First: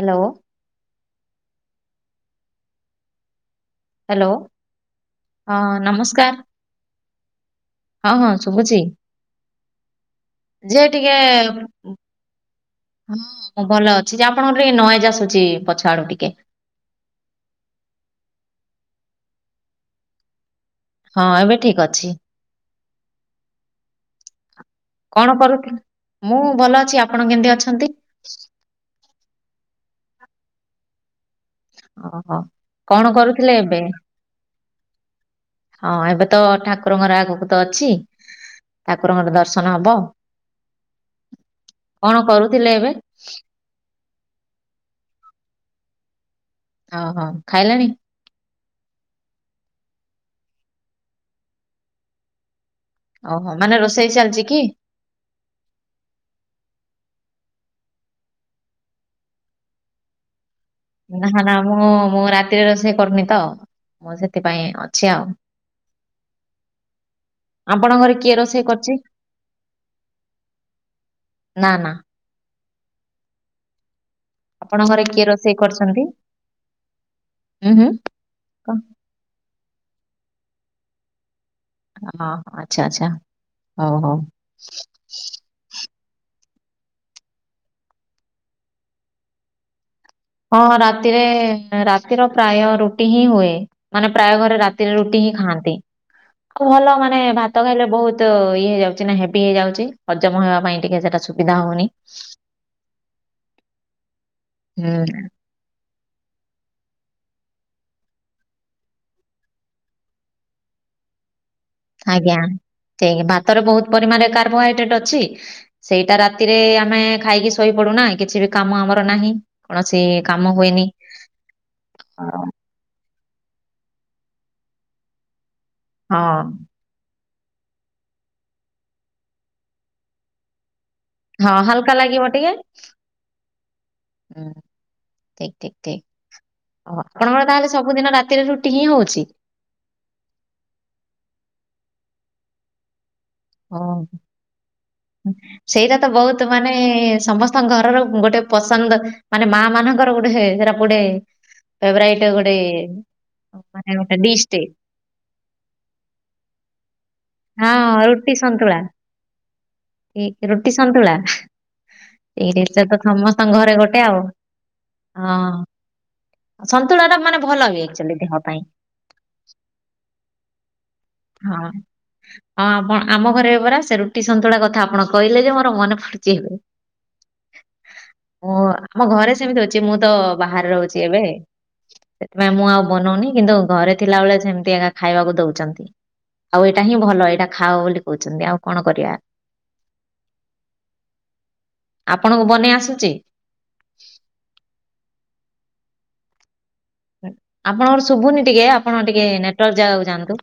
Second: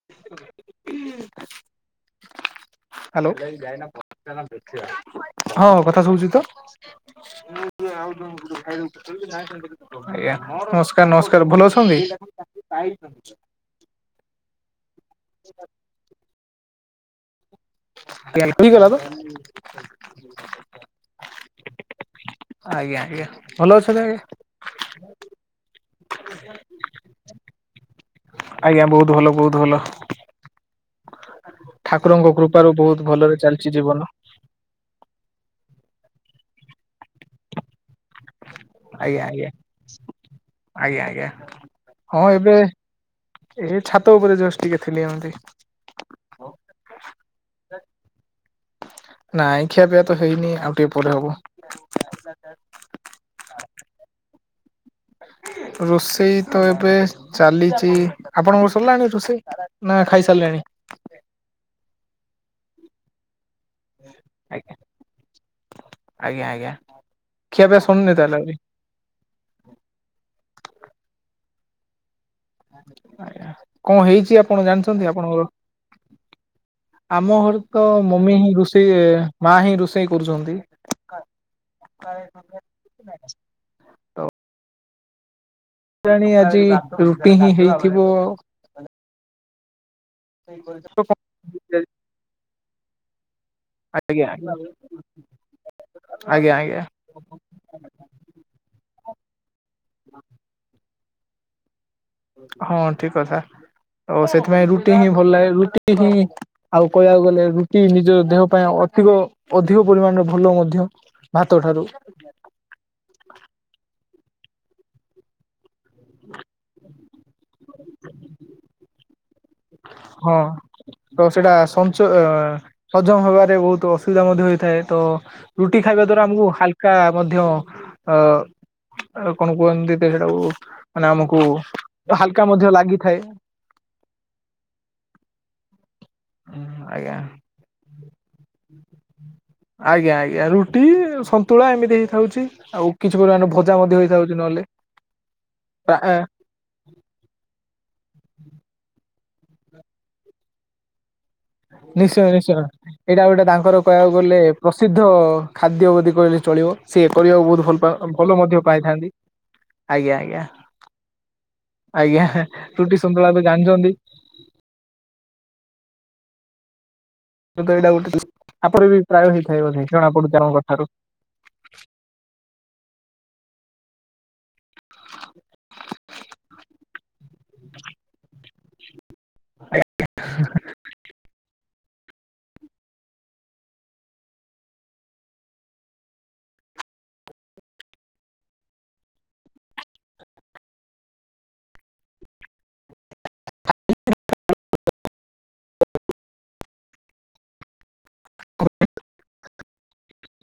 Hello ହଁ କଥା ଶଭୁଚି ହ୍ୟାଲୋ ତ ହଁ ମୁଁ ନମସ୍କାର ଆଉ ଗୋଟେ ହଁ ହଁ ଭାଇ ଶୁଭୁଛି ଆଜ୍ଞା ନମସ୍କାର ଯେ ନମସ୍କାର ଟିକେ ଭଲ ଅଛନ୍ତି ହଁ ମୁଁ ଭଲ ଅଛି ଯେ ଆପଣଙ୍କର ଟିକେ ନଏଜ ଆସୁଛି ପଛ ଆଡୁ ଟିକେ ଆଜ୍ଞା [unintelligible] ଆଜ୍ଞା ହଁ ଏବେ ଆଜ୍ଞା ଠିକ ଅଛି ଭଲ ଅଛନ୍ତି ଆଜ୍ଞା କଣ କରୁ ଥି ମୁଁ ଭଲ ଅଛି ଆପଣ କେମିତି ଅଛନ୍ତି ଆଜ୍ଞା ବହୁତ ଭଲ ବହୁତ ଭଲ ଠାକୁରଙ୍କ ଓହୋ କୃପାରୁ ବହୁତ କଣ ଭଲରେ କରୁଥିଲେ ଚାଲିଛି ଏବେ ଜୀବନ ହଁ ଏବେ ତ ଠାକୁରଙ୍କର ଆଗକୁ ତ ଅଛି ଆଜ୍ଞା ଠାକୁରଙ୍କର ଆଜ୍ଞା। ଦର୍ଶନ ହବ, ଆଜ୍ଞା ଆଜ୍ଞା କଣ କରୁଥିଲେ ଏବେ? ଏ ଛାତ ଉପରେ ଜୋସ୍ଟ ଟିକେ ଥିଲି ଏମିତି ଓହୋ ଖାଇଲେଣି ନାଇଁ ଖିଆ ପିଆ ତ ହେଇନି ଆଉ ଟିକେ ପରେ ହେବ [unintelligible] ଓହୋ ମାନେ ରୋଷେଇ ଚାଲିଛି କି ରୋଷେଇ ତ ଏବେ ଚାଲିଛି ଆପଣଙ୍କର ସରିଲାଣି ରୋଷେଇ ନା ଖାଇସାରିଲେଣି ନା ନା ମୁଁ ମୁଁ ରାତିରେ ରୋଷେଇ କରୁନି ତ ମୁଁ ସେଥିପାଇଁ ଆଜ୍ଞା ଅଛି ଆଉ ଆଜ୍ଞା ଆଜ୍ଞା ଖିଆ ପିଆ ଆପଣଙ୍କ ସରିନି ଘରେ ତାହେଲେ କିଏ ଆହୁରି? ରୋଷେଇ କରଚି ନା ନା ଆଜ୍ଞା କଣ ହେଇଛି ଆ କଣ ଆପଣଙ୍କ ଘରେ ଜାଣିଛନ୍ତି କିଏ ଆପଣଙ୍କର ରୋଷେଇ କରୁଛନ୍ତି? ଆମ ଘରେ ଉଁ ତ ହୁଁ ମମି ହିଁ କ- ରୋଷେଇ ମା ହିଁ ରୋଷେଇ କରୁଚନ୍ତି ହଁ ଆଚ୍ଛା ଆଚ୍ଛା ହଉ ତ ହଉ କେଜାଣି ଆଜି ରୁଟି ହିଁ ହେଇଥିବ ଆଉ ହଁ ରାତିରେ ରାତିର ପ୍ରାୟ ରୁଟି ହିଁ ହୁଏ ମାନେ ଆଜ୍ଞା ପ୍ରାୟ ଘରେ ରାତିରେ ରୁଟି ହିଁ ଖାଆନ୍ତି ଆଜ୍ଞା ଆଉ ଆଜ୍ଞା ଭଲ ମାନେ ମାନେ ଭାତ ଖାଇଲେ ବହୁତ ଇଏ ହେଇଯାଉଛି ନା ହେଭି ହେଇଯାଉଛି ହଜମ ହେବା ପାଇଁ ଟିକେ ସେଟା ସୁବିଧା ହଉନି ହଁ ଠିକ୍ କଥା ଆଉ ସେଥିପାଇଁ ହୁଁ ରୁଟି ହିଁ ଭଲ ଲାଗେ ରୁଟି ହିଁ ଆଉ କହିବାକୁ ଗଲେ ରୁଟି ନିଜ ଦେହ ପାଇଁ ଅଧିକ ଅଧିକ ପରିମାଣରେ ଭଲ ମଧ୍ୟ ଭାତଠାରୁ ଆଜ୍ଞା ଠିକ୍ ଭାତରେ ବହୁତ ପରିମାଣରେ କାର୍ବୋହାଇଡ୍ରେଟ ଅଛି ସେଇଟା ରାତିରେ ଆମେ ଖାଇକି ଶୋଇପଡୁନା କିଛି ବି କାମ ଆମର ନାହିଁ କୌଣସି ହଁ କାମ ହୁଏନି ତ ସେଇଟା ସଞ୍ଚ ଅ ହଁ ହଜମ ହବାରେ ବହୁତ ଅସୁବିଧା ମଧ୍ୟ ହୋଇଥାଏ ତ ରୁଟି ଖାଇବା ଦ୍ଵାରା ଆମକୁ ହାଲ ହାଲ୍କା ମଧ୍ୟ ଅ କଣ କୁହନ୍ତି ତ ସେଟାକୁ ମାନେ, ଆମକୁ ହଁ ହାଲକା ଲାଗିବ ହାଲ୍କା ମଧ୍ୟ ଲାଗିଥାଏ। ଠିକ୍, ଠିକ୍, ଠିକ୍। ଅ, ଆଜ୍ଞା ଆପଣଙ୍କର ତାହେଲେ ସବୁଦିନ ରାତିରେ ରୁଟି ହିଁ ହଉଛି। ଆଜ୍ଞା, ଆଜ୍ଞା, ରୁଟି, ସନ୍ତୁଳା ଏମିତି ହେଇଥାଉଛି। ଆଉ କିଛି ପରିମାଣର ଭଜା ଓ ମଧ୍ୟ ହେଇଥାଉଛି, ନହେଲେ। ସେଇଟା ବହୁତ ତ ମାନେ, ସମସ୍ତଙ୍କ ଘରର ଗୋଟେ ପସନ୍ଦ, ମାନେ ମା ମାନଙ୍କର ଗୋଟେ ସେଟା, ଗୋଟେ ଫେଭରାଇଟ୍ ନିଶ୍ଚୟ ଗୋଟେ ନିଶ୍ଚୟ ଏଇଟା ଗୋଟେ ତାଙ୍କର ମାନେ କହିବାକୁ ଗୋଟେ ଗଲେ, ଡିସ୍ ଟେ ପ୍ରସିଦ୍ଧ ଖାଦ୍ୟ ବୋଲି କହିଲେ ଚଳିବ। ସିଏ କରିବାକୁ ବହୁତ ହଁ ଭଲ ପା ରୁଟି ଭଲ ମଧ୍ୟ ସନ୍ତୁଳା ପାଇଥାନ୍ତି। ଆଜ୍ଞା ଆଜ୍ଞା ରୁଟି, ସନ୍ତୁଳା। ଆଜ୍ଞା ଏଇ ଜିସ ରୁଟି ତ ସନ୍ତୁଳା ସମସ୍ତ ଘରେ ଜାଣିଛନ୍ତି ଗୋଟେ ଆଉ। ହଁ, ସନ୍ତୁଳା ଟା ମାନେ ଭଲ ତ ବି ଏଇଟା ଗୋଟେ ଆକ୍ଚୁଆଲି ଡ଼ିସ, ଦେହ ପାଇଁ ଆପଣ ବି ପ୍ରାୟ ହେଇଥାଏ ବୋଧେ ଜଣା ପଡୁଛି, ଆପଣଙ୍କ କଥାରୁ। ହଁ, ହଁ, ଆମ ଆମ ଘରେ ପରା ସେ ରୁଟି ସନ୍ତୁଳା କ ଥା ଆପଣ କହିଲେ ଯେ ମୋର ମନେ ପଡୁଛି। ଓ, ଆମ ଘରେ ସେମିତି ହଉଛି, ମୁଁ ତ ବାହାରେ ରହୁଛି ଏବେ। ସେଥିପାଇଁ ମୁଁ ଆଉ ବନଉନି, କିନ୍ତୁ ଘରେ ଥିଲାବେଳେ ସେମିତି ଏକା ଖାଇବାକୁ ଦଉଛନ୍ତି। ଆଉ ଏଇଟା ହିଁ ଭଲ। ଏଇଟା ଖାଅ ବୋଲି କହୁଛନ୍ତି, ଆଉ କଣ କରିବା। ଆପଣଙ୍କୁ ବନେଇ ଆସୁଛି? ଆପଣଙ୍କର ଶୁଭୁନି ଟିକେ, ଆପଣ ଟିକେ ନେଟୱାର୍କ ଜାଗାକୁ ଯାଆନ୍ତୁ।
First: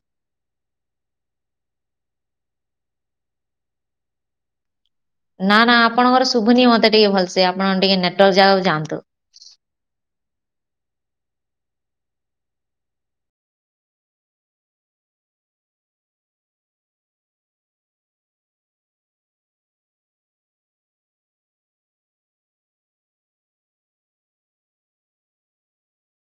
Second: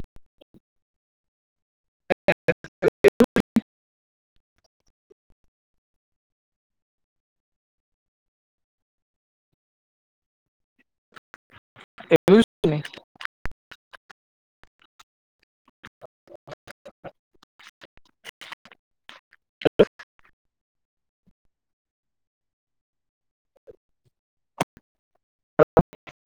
[unintelligible] ନା, ନା, ଆପଣଙ୍କର ଶୁଭୁନି ମତେ ଟିକେ ଭଲସେ, ଆପଣ ଟିକେ ନେଟୱାର୍କ ଯାଗାକୁ ଯାଆନ୍ତୁ। ଏବେ ବି ଶୁଭୁନି। [unintelligible] [unintelligible]